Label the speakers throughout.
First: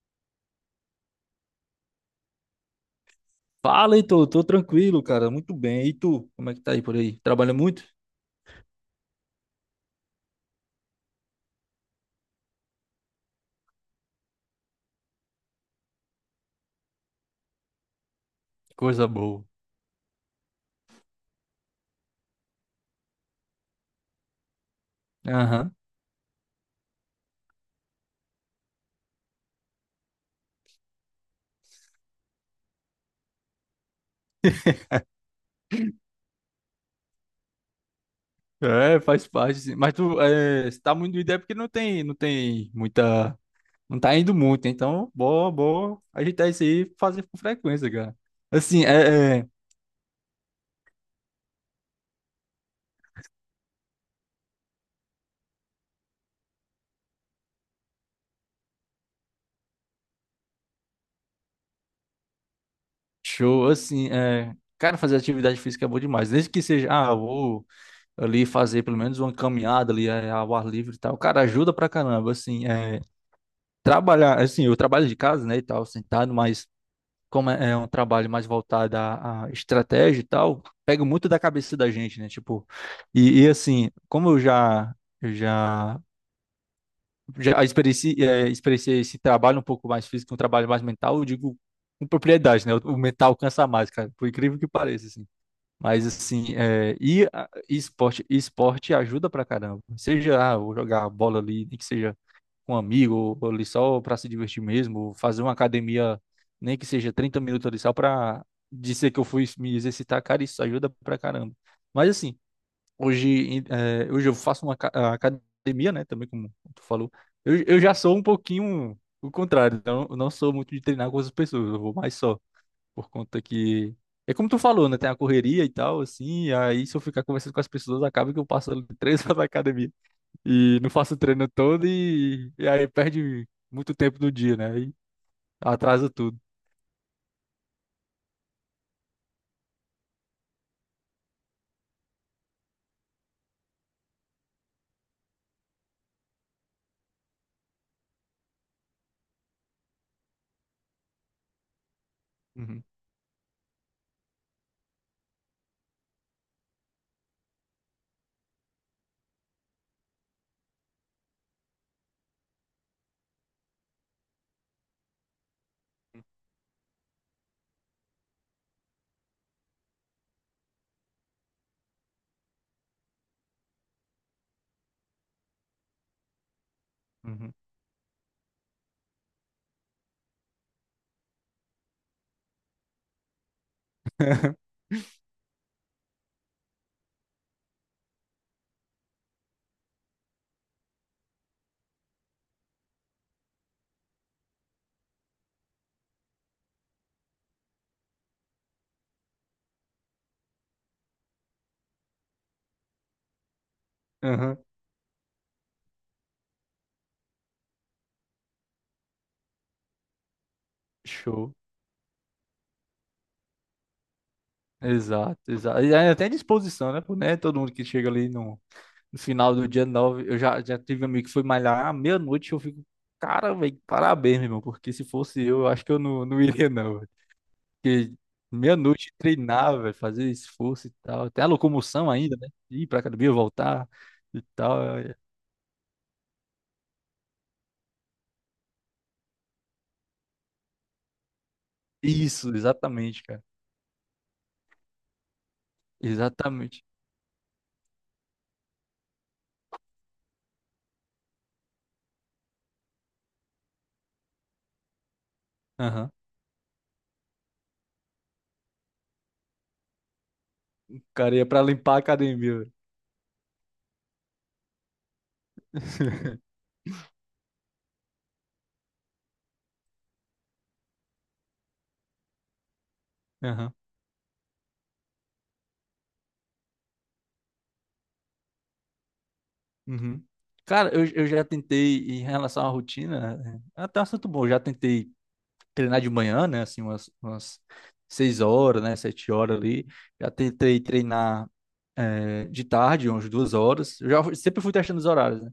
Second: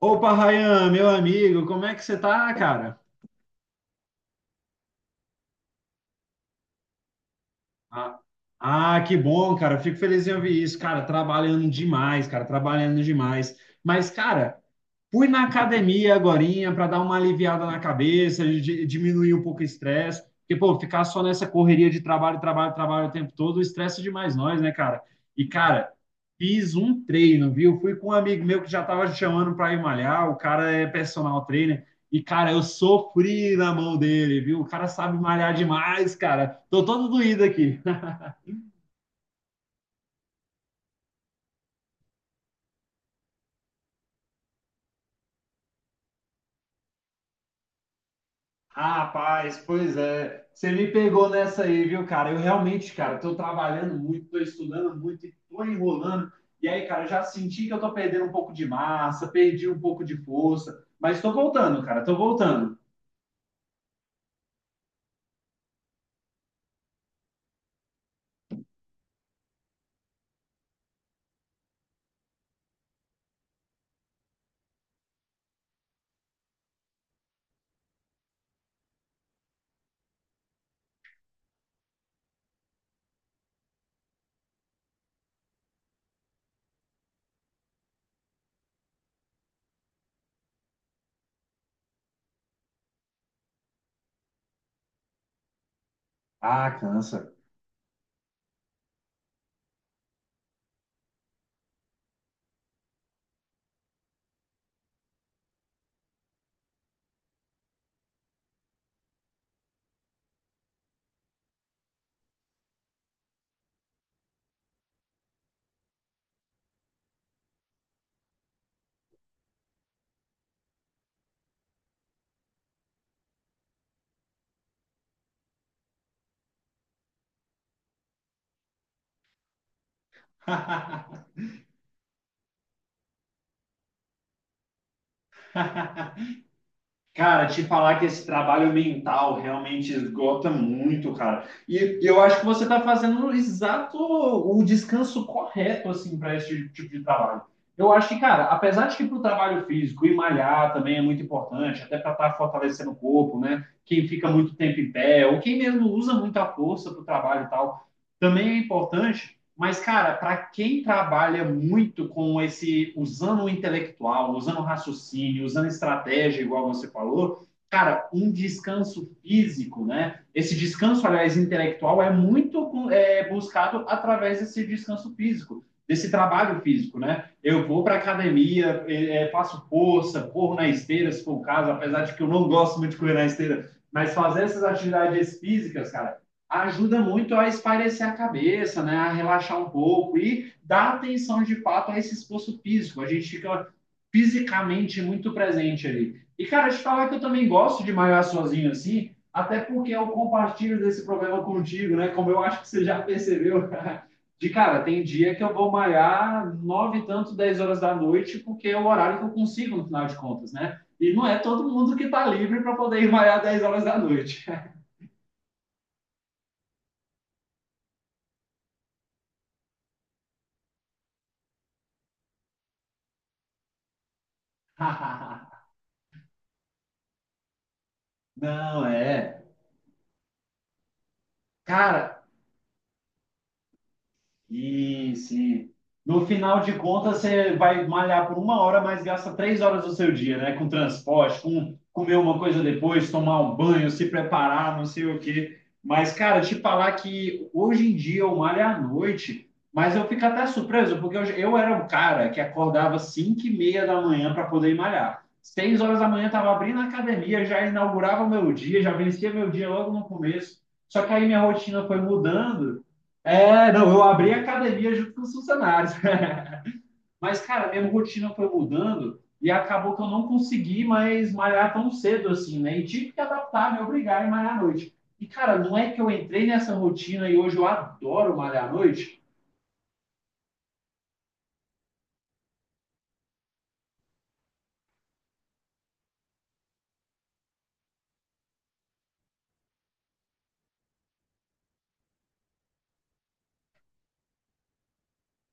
Speaker 1: Opa, Rayan, meu amigo, como é que você tá, cara?
Speaker 2: Fala, Heitor, tô tranquilo, cara, muito bem. E tu, como é que tá aí por aí? Trabalha muito?
Speaker 1: Ah, que bom, cara. Eu fico feliz em ouvir isso, cara. Trabalhando demais, cara. Trabalhando demais. Mas, cara, fui na academia agorinha para dar uma aliviada na cabeça,
Speaker 2: Coisa
Speaker 1: diminuir um
Speaker 2: boa.
Speaker 1: pouco o estresse. Porque, pô, ficar só nessa correria de trabalho, trabalho, trabalho o tempo todo, estressa demais nós, né, cara? E,
Speaker 2: Aham.
Speaker 1: cara, fiz um treino, viu? Fui com um amigo meu que já tava chamando para ir malhar. O cara é personal trainer. E, cara, eu sofri na mão dele, viu? O cara sabe malhar demais, cara. Tô todo doído aqui.
Speaker 2: É, faz parte, sim. Mas tu é, se tá muito ideia porque não tem muita, não tá indo muito, então, boa, boa, ajeitar isso aí, e fazer com frequência, cara. Assim,
Speaker 1: Ah, Rapaz, pois é. Você me pegou nessa aí, viu, cara? Eu realmente, cara, tô trabalhando muito, tô estudando muito e tô enrolando. E aí, cara, eu já senti que eu tô perdendo um pouco de massa, perdi um pouco de força, mas tô voltando, cara, tô voltando.
Speaker 2: show, assim, é, cara, fazer atividade física é bom demais, desde que seja, ah, eu vou ali fazer pelo menos uma caminhada ali ao ar livre e tal, cara, ajuda pra caramba, assim, é, trabalhar, assim, eu trabalho de casa, né, e tal, sentado, mas como é um trabalho mais voltado à, à estratégia e tal, pega muito da cabeça da gente, né? Tipo, e assim, como eu já experienciei esse trabalho um pouco mais físico, um trabalho mais mental, eu digo com propriedade, né? O mental cansa mais, cara, por incrível que pareça, assim. Mas assim,
Speaker 1: Ah,
Speaker 2: é, e,
Speaker 1: cansa.
Speaker 2: e esporte ajuda pra caramba. Seja ah, eu vou jogar bola ali, nem que seja com um amigo, ou ali só para se divertir mesmo, ou fazer uma academia, nem que seja 30 minutos ali só para dizer que eu fui me exercitar, cara, isso ajuda pra caramba. Mas assim, hoje, hoje eu faço uma a academia, né, também como tu falou, eu já sou um pouquinho o contrário, então eu não sou muito de treinar com as pessoas, eu vou mais só, por conta que... É como tu falou, né? Tem a correria e tal, assim, aí se eu ficar conversando com as pessoas, acaba que eu passo ali 3 horas na academia e não faço treino todo e aí perde muito tempo do dia, né? E atrasa tudo.
Speaker 1: Cara, te falar que esse trabalho mental realmente esgota muito, cara. E eu acho que você está fazendo o exato o descanso correto assim para esse tipo de trabalho. Eu acho que, cara, apesar de que para o trabalho físico e malhar também é muito importante, até para estar
Speaker 2: Uhum,
Speaker 1: fortalecendo o corpo, né? Quem fica muito tempo em pé, ou quem mesmo usa muita força para o trabalho e tal, também é importante. Mas, cara, para quem trabalha muito com esse, usando o intelectual, usando o raciocínio, usando estratégia, igual você falou, cara, um descanso físico, né? Esse descanso, aliás, intelectual é muito buscado através desse descanso físico, desse trabalho físico, né?
Speaker 2: uhum.
Speaker 1: Eu vou para academia, faço força, corro na esteira, se for o caso, apesar de que eu não gosto muito de correr na esteira, mas fazer essas atividades físicas, cara, ajuda muito a espairecer a cabeça, né? A relaxar um pouco e dar atenção de fato a esse esforço físico. A gente fica fisicamente muito presente ali. E, cara, te falar que eu também gosto de malhar sozinho assim, até porque eu compartilho desse problema contigo, né? Como eu acho que você já percebeu. De
Speaker 2: Aham.
Speaker 1: cara, tem dia que eu vou malhar nove e tanto, 10 horas da noite, porque é o horário que eu consigo, no final de contas, né? E não é
Speaker 2: Show.
Speaker 1: todo mundo que tá livre para poder ir malhar 10 horas da noite.
Speaker 2: Exato, exato. E aí até disposição, né? Pô, né? Todo mundo que chega ali no, no final do dia 9 eu já tive um amigo que foi malhar à meia-noite, eu fico, cara, velho, parabéns, meu irmão, porque se fosse eu acho que eu não, não iria, não, velho. Porque
Speaker 1: Não,
Speaker 2: meia-noite
Speaker 1: é.
Speaker 2: treinar, velho, fazer esforço e tal. Tem a locomoção
Speaker 1: Cara,
Speaker 2: ainda, né? Ir pra academia, voltar e tal. É.
Speaker 1: isso. E no final de contas, você vai malhar por uma hora, mas gasta 3 horas do seu dia, né? Com transporte, com comer uma
Speaker 2: Isso,
Speaker 1: coisa depois,
Speaker 2: exatamente,
Speaker 1: tomar
Speaker 2: cara.
Speaker 1: um banho, se preparar, não sei o quê. Mas, cara, te
Speaker 2: Exatamente.
Speaker 1: falar que hoje em dia eu malho à noite, mas eu fico até surpreso, porque eu era um cara que acordava 5:30 da manhã para poder ir malhar. Seis horas da
Speaker 2: Aham.
Speaker 1: manhã estava abrindo a academia, já inaugurava o meu dia, já vencia meu dia logo no começo.
Speaker 2: O
Speaker 1: Só que aí
Speaker 2: cara
Speaker 1: minha
Speaker 2: ia pra
Speaker 1: rotina
Speaker 2: limpar a
Speaker 1: foi
Speaker 2: academia, velho.
Speaker 1: mudando. É, não, eu abri a academia junto com os funcionários. Mas, cara, minha rotina foi mudando e acabou que eu não consegui mais malhar tão cedo assim, né? E tive que
Speaker 2: Aham,
Speaker 1: adaptar, me obrigar a malhar à noite. E, cara, não é que eu entrei nessa rotina e hoje eu adoro malhar à noite?
Speaker 2: uhum. Cara, eu já tentei, em relação à rotina, é até um assunto bom, eu já tentei treinar de manhã, né, assim, umas 6 horas, né, 7 horas ali, já tentei treinar de tarde, umas 2 horas, eu já sempre fui testando os horários, né,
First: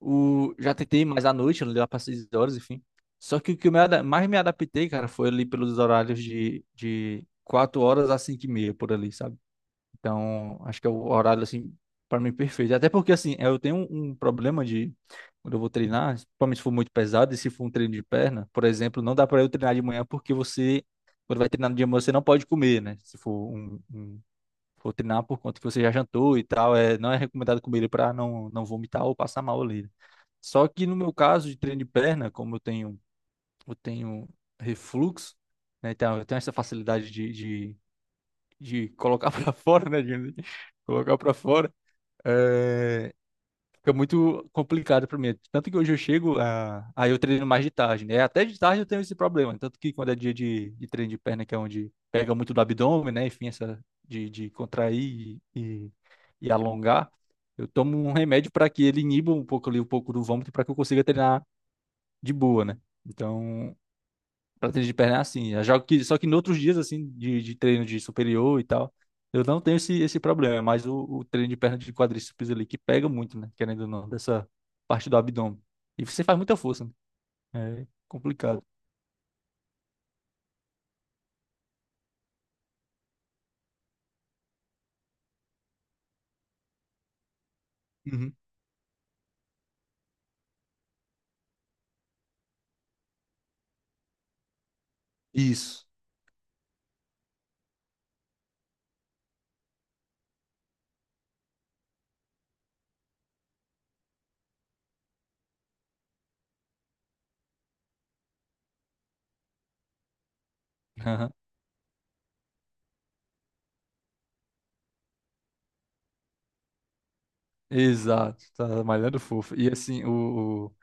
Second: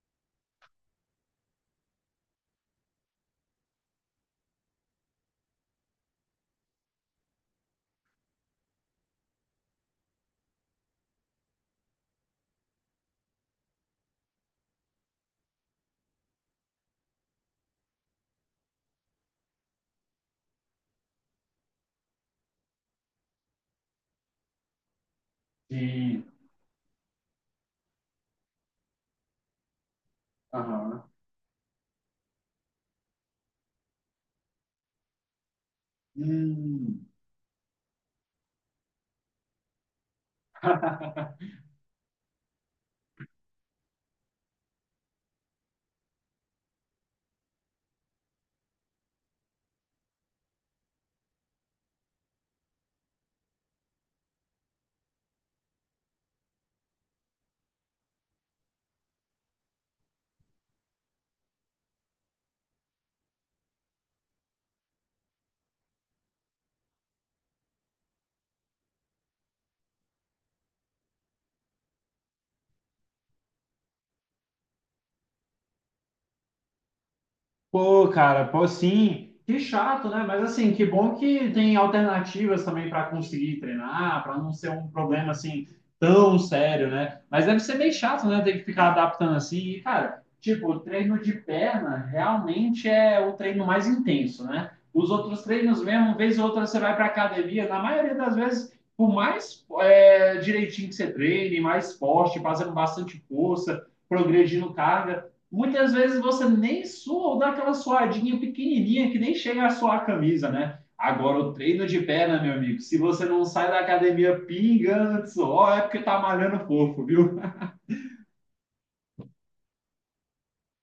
Speaker 2: já tentei mais à noite, lá para 6 horas, enfim, só que o que mais me adaptei, cara, foi ali pelos horários de 4 horas a cinco e meia, por ali, sabe? Então, acho que é o horário, assim, para mim perfeito. Até porque, assim, eu tenho um problema de. Quando eu vou treinar, principalmente se for muito pesado e se for um treino de perna, por exemplo, não dá para eu treinar de manhã porque você, quando vai treinar no dia, de manhã, você não pode comer, né? Se for for treinar por conta que você já
Speaker 1: E...
Speaker 2: jantou e tal, é, não é recomendado comer ele para não, não vomitar ou passar mal ali. Só que no
Speaker 1: Aham.
Speaker 2: meu caso de treino de perna, eu tenho refluxo, né? Então, eu tenho essa
Speaker 1: Hum.
Speaker 2: facilidade de, de colocar para fora, né? Digamos assim, colocar para fora, é, fica muito complicado para mim. Tanto que hoje eu chego, aí eu treino mais de tarde, né? Até de tarde eu tenho esse problema. Tanto que quando é dia de treino de perna, que é onde pega muito do abdômen, né? Enfim, essa de contrair e alongar, eu tomo um remédio para que ele iniba um pouco ali, um pouco do vômito, para que eu consiga treinar de boa, né? Então, pra treino de perna é assim. Eu jogo que, só que em outros dias, assim, de treino de superior e tal, eu não tenho esse problema. Mas o treino de perna de quadríceps ali, que pega muito, né? Querendo ou não, dessa parte do abdômen. E você faz muita força, né? É
Speaker 1: Pô, cara,
Speaker 2: complicado.
Speaker 1: pô, sim, que chato, né? Mas assim, que bom que tem alternativas também para conseguir treinar, para não ser um problema assim tão sério, né? Mas deve ser bem chato,
Speaker 2: Uhum.
Speaker 1: né? Ter que ficar adaptando assim. E, cara, tipo, o treino de perna realmente é o treino mais intenso, né? Os outros treinos
Speaker 2: Isso.
Speaker 1: mesmo, uma vez ou outra você vai para academia, na maioria das vezes, por mais direitinho que você treine, mais forte, fazendo bastante força, progredindo carga. Muitas vezes você nem sua ou dá aquela suadinha pequenininha que nem chega a suar a camisa, né?
Speaker 2: Aham.
Speaker 1: Agora, o treino de perna, meu amigo, se você não sai da academia pingando de suor, é porque tá malhando fofo, viu?
Speaker 2: Exato. Tá malhando fofo. E assim, o-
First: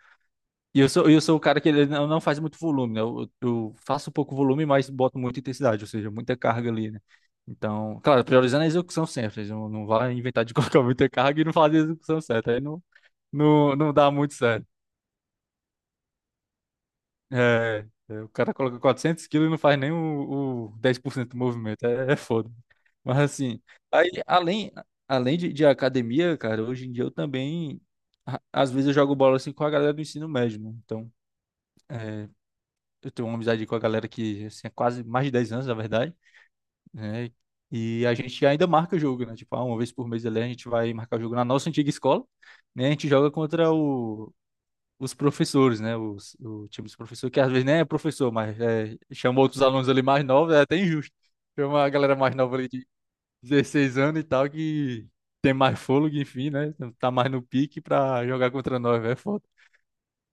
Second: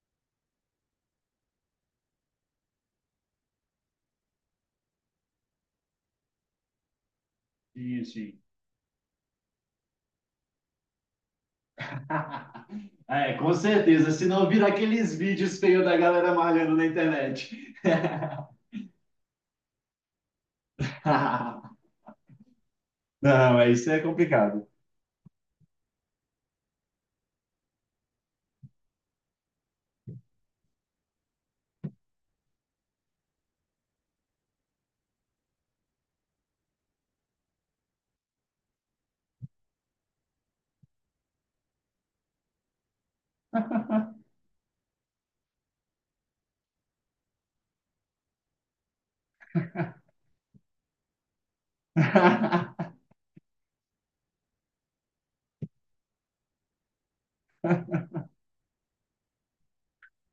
Speaker 2: E eu sou o cara que ele não faz muito volume, né? Eu faço pouco volume, mas boto muita intensidade, ou seja, muita carga ali, né? Então,
Speaker 1: Sim,
Speaker 2: claro,
Speaker 1: sim.
Speaker 2: priorizando a execução sempre, não, não vai inventar de colocar muita carga e não fazer a execução certa, aí não,
Speaker 1: É, com
Speaker 2: não, não dá
Speaker 1: certeza, se
Speaker 2: muito
Speaker 1: não
Speaker 2: certo.
Speaker 1: vira aqueles vídeos feios da galera malhando na internet.
Speaker 2: O cara coloca 400 quilos e não faz nem o 10% do movimento, é foda. Mas
Speaker 1: Não,
Speaker 2: assim,
Speaker 1: é isso é
Speaker 2: aí,
Speaker 1: complicado.
Speaker 2: além de academia, cara, hoje em dia eu também, às vezes eu jogo bola assim com a galera do ensino médio, né? Então, eu tenho uma amizade com a galera que assim, é quase mais de 10 anos, na verdade, né? E a gente ainda marca jogo, né? Tipo, ah, uma vez por mês ali a gente vai marcar jogo na nossa antiga escola, né? A gente joga contra os professores, né? Os, o time dos professores, que às vezes nem é professor, mas é, chama outros alunos ali mais novos, é até injusto. Tem uma galera mais nova ali de 16 anos e tal que tem mais fôlego, enfim, né? Tá mais no pique pra jogar contra nós, velho, é foda.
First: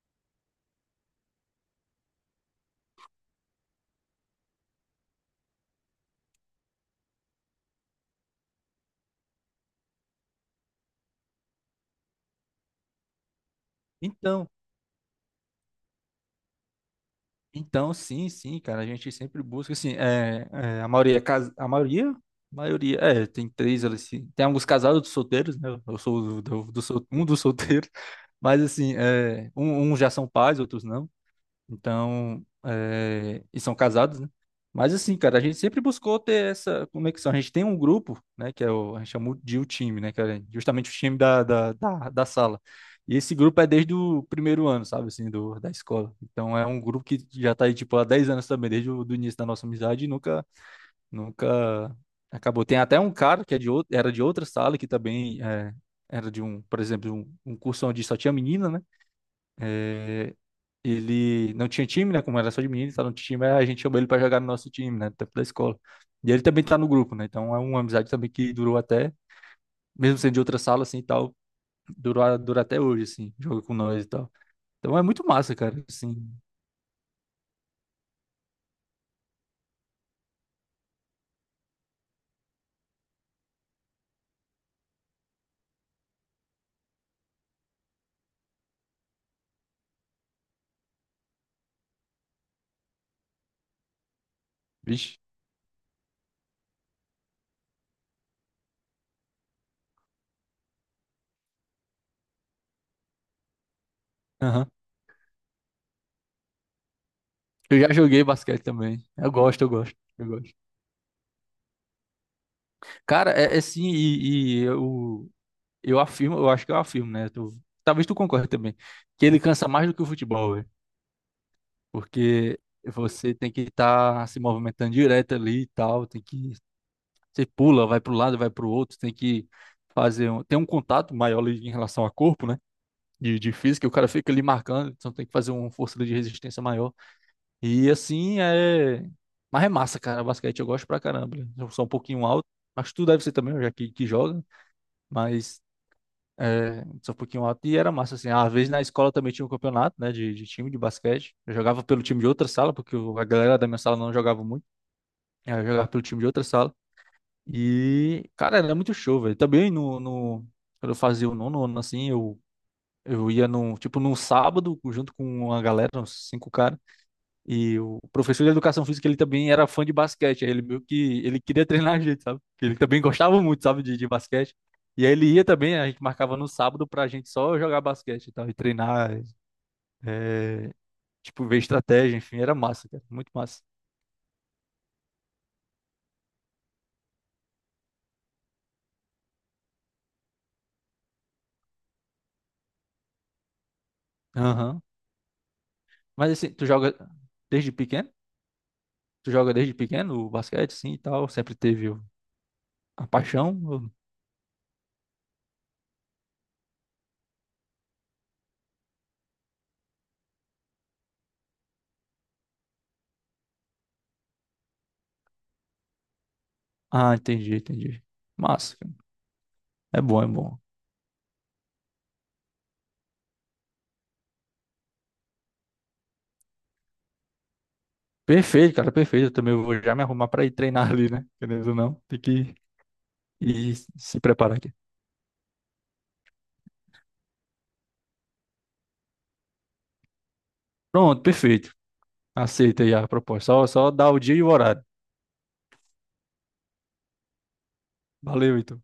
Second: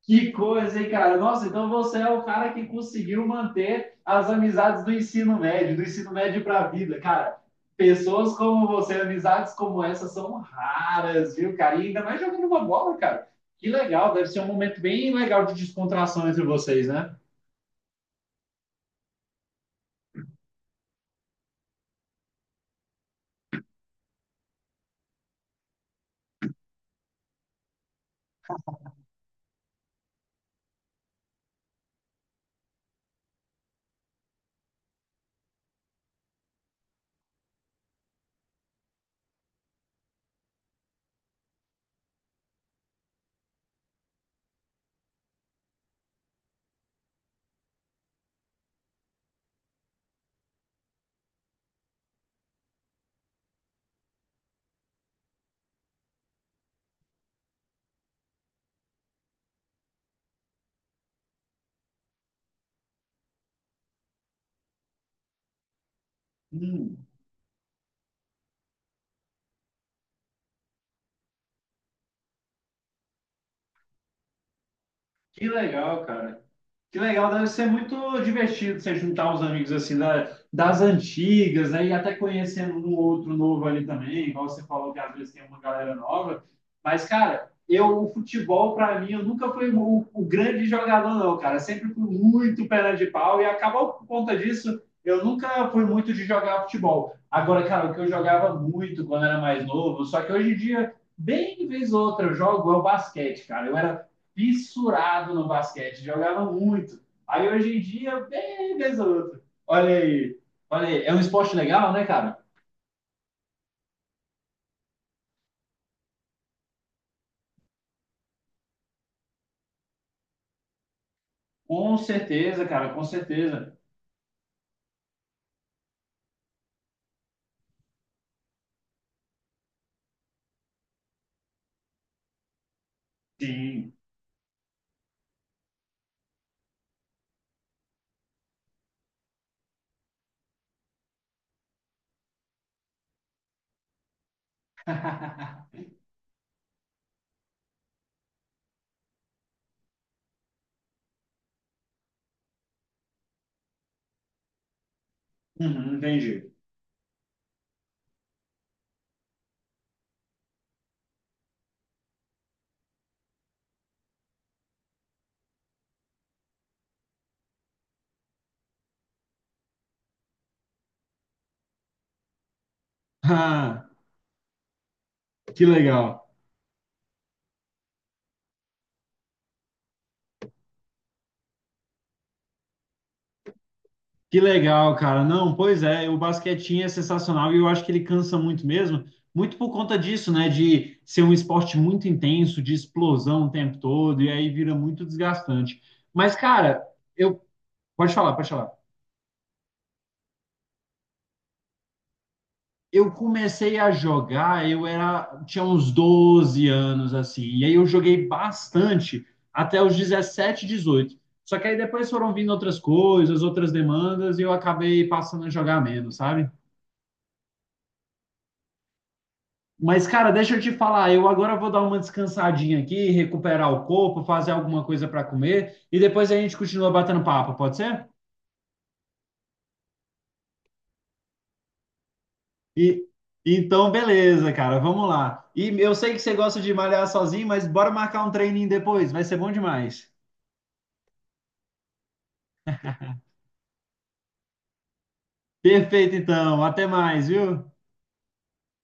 Speaker 1: Que coisa, hein, cara? Nossa, então você é o cara que conseguiu manter as amizades do ensino médio para a vida, cara. Pessoas como você, amizades como essa são raras, viu, cara? E ainda mais jogando uma bola, cara. Que legal, deve ser um
Speaker 2: Então,
Speaker 1: momento bem legal de descontração entre vocês, né?
Speaker 2: então, sim, sim, cara, a gente sempre busca, assim, a maioria, tem três, ali, assim, tem alguns casados dos solteiros, né, eu sou um dos solteiros, mas, assim, é, uns já são pais, outros não, então, e são casados, né? Mas assim, cara, a gente sempre buscou ter essa conexão. A gente tem um grupo, né, que é a gente chama de o time, né, que é justamente o time da sala. E esse grupo é desde o primeiro ano, sabe, assim, do, da escola. Então é um grupo que já tá aí, tipo, há 10 anos também, desde o do início da nossa amizade e nunca, nunca acabou. Tem até um cara que é de outro, era de outra sala, que também é, era de um, por exemplo, um curso onde só tinha menina, né? Eh, ele não tinha time, né? Como era só de menino, tá no time, aí a gente chamou ele pra jogar no nosso time, né? No tempo da escola. E ele também tá no
Speaker 1: Hum,
Speaker 2: grupo, né? Então é uma amizade também que durou até, mesmo sendo de outra sala, assim, e tal, durou, dura até hoje, assim, joga com nós e tal. Então é muito
Speaker 1: que
Speaker 2: massa, cara,
Speaker 1: legal,
Speaker 2: assim,
Speaker 1: cara. Que legal, deve ser muito divertido você juntar uns amigos assim da, das antigas, né? E até conhecendo um outro novo ali também, igual você falou que às vezes tem uma galera nova. Mas, cara, eu, o futebol, para mim, eu nunca fui o grande jogador, não, cara. Sempre fui muito perna de pau e acabou por conta disso.
Speaker 2: vixe.
Speaker 1: Eu nunca fui muito de jogar futebol. Agora, cara, o que eu jogava muito quando era mais novo, só que hoje em dia, bem vez ou outra, eu jogo é o basquete, cara. Eu era
Speaker 2: Aham.
Speaker 1: fissurado no basquete, jogava muito. Aí hoje
Speaker 2: Eu
Speaker 1: em
Speaker 2: já
Speaker 1: dia,
Speaker 2: joguei basquete
Speaker 1: bem
Speaker 2: também. Eu
Speaker 1: desoto.
Speaker 2: gosto, eu gosto,
Speaker 1: Olha
Speaker 2: eu
Speaker 1: aí,
Speaker 2: gosto.
Speaker 1: olha aí, é um esporte legal, né, cara?
Speaker 2: Cara, é assim, eu acho que eu afirmo, né? Tu- talvez tu concorde também, que ele cansa mais do que o futebol,
Speaker 1: Com
Speaker 2: porque
Speaker 1: certeza, cara, com
Speaker 2: você tem que
Speaker 1: certeza.
Speaker 2: estar se movimentando direto ali e tal, tem que você pula, vai para um lado, vai para o outro, tem que fazer um, tem um contato maior ali em relação a corpo, né? De física, o
Speaker 1: Sim.
Speaker 2: cara fica ali marcando, então tem que fazer uma força ali de resistência maior. E assim é. Mas é massa, cara. Basquete eu gosto pra caramba, né? Eu sou um pouquinho alto, mas tu deve ser também, já que joga. Mas é, sou um pouquinho alto. E era massa, assim. Às vezes na escola também tinha um campeonato, né, de time de basquete. Eu jogava pelo time de outra sala, porque a galera da minha sala não jogava muito. Aí eu jogava
Speaker 1: Uhum,
Speaker 2: pelo time de outra
Speaker 1: entendi.
Speaker 2: sala. E, cara, era muito show, velho. Também no, no, quando eu fazia o nono ano, assim, eu ia num, tipo, num sábado, junto com uma galera, uns cinco caras. E o professor de educação física, ele também era fã de basquete. Aí ele meio que ele queria treinar a gente, sabe? Porque ele também gostava muito, sabe,
Speaker 1: Ah,
Speaker 2: de basquete. E aí ele ia
Speaker 1: que
Speaker 2: também, a gente
Speaker 1: legal.
Speaker 2: marcava no sábado pra gente só jogar basquete e tal, e treinar, é, tipo, ver estratégia, enfim, era massa, cara, muito massa.
Speaker 1: Que legal, cara. Não, pois é, o basquetinho é sensacional e eu acho que ele cansa muito mesmo, muito por conta disso, né? De ser um esporte muito intenso, de explosão o tempo todo, e aí vira
Speaker 2: Aham.
Speaker 1: muito desgastante.
Speaker 2: Mas
Speaker 1: Mas,
Speaker 2: assim, tu
Speaker 1: cara,
Speaker 2: joga
Speaker 1: eu.
Speaker 2: desde pequeno?
Speaker 1: Pode falar, pode falar.
Speaker 2: Tu joga desde pequeno o basquete, sim, e tal? Sempre teve a
Speaker 1: Eu
Speaker 2: paixão?
Speaker 1: comecei
Speaker 2: Ou-
Speaker 1: a jogar, eu era, tinha uns 12 anos assim, e aí eu joguei bastante até os 17, 18. Só que aí depois foram vindo outras coisas, outras demandas, e eu acabei passando a jogar menos, sabe?
Speaker 2: Ah, entendi, entendi. Massa, cara. É
Speaker 1: Mas,
Speaker 2: bom, é
Speaker 1: cara, deixa
Speaker 2: bom.
Speaker 1: eu te falar, eu agora vou dar uma descansadinha aqui, recuperar o corpo, fazer alguma coisa para comer, e depois a gente continua batendo papo, pode ser?
Speaker 2: Perfeito, cara, perfeito. Eu também vou já me arrumar para ir treinar ali, né? Querendo ou não, tem que
Speaker 1: E
Speaker 2: ir
Speaker 1: então,
Speaker 2: se
Speaker 1: beleza,
Speaker 2: preparar aqui.
Speaker 1: cara, vamos lá. E eu sei que você gosta de malhar sozinho, mas bora marcar um treininho depois, vai ser bom demais.
Speaker 2: Pronto, perfeito. Aceita aí a proposta. Só dá o dia e o horário.
Speaker 1: Perfeito, então. Até mais, viu?
Speaker 2: Valeu, Heitor.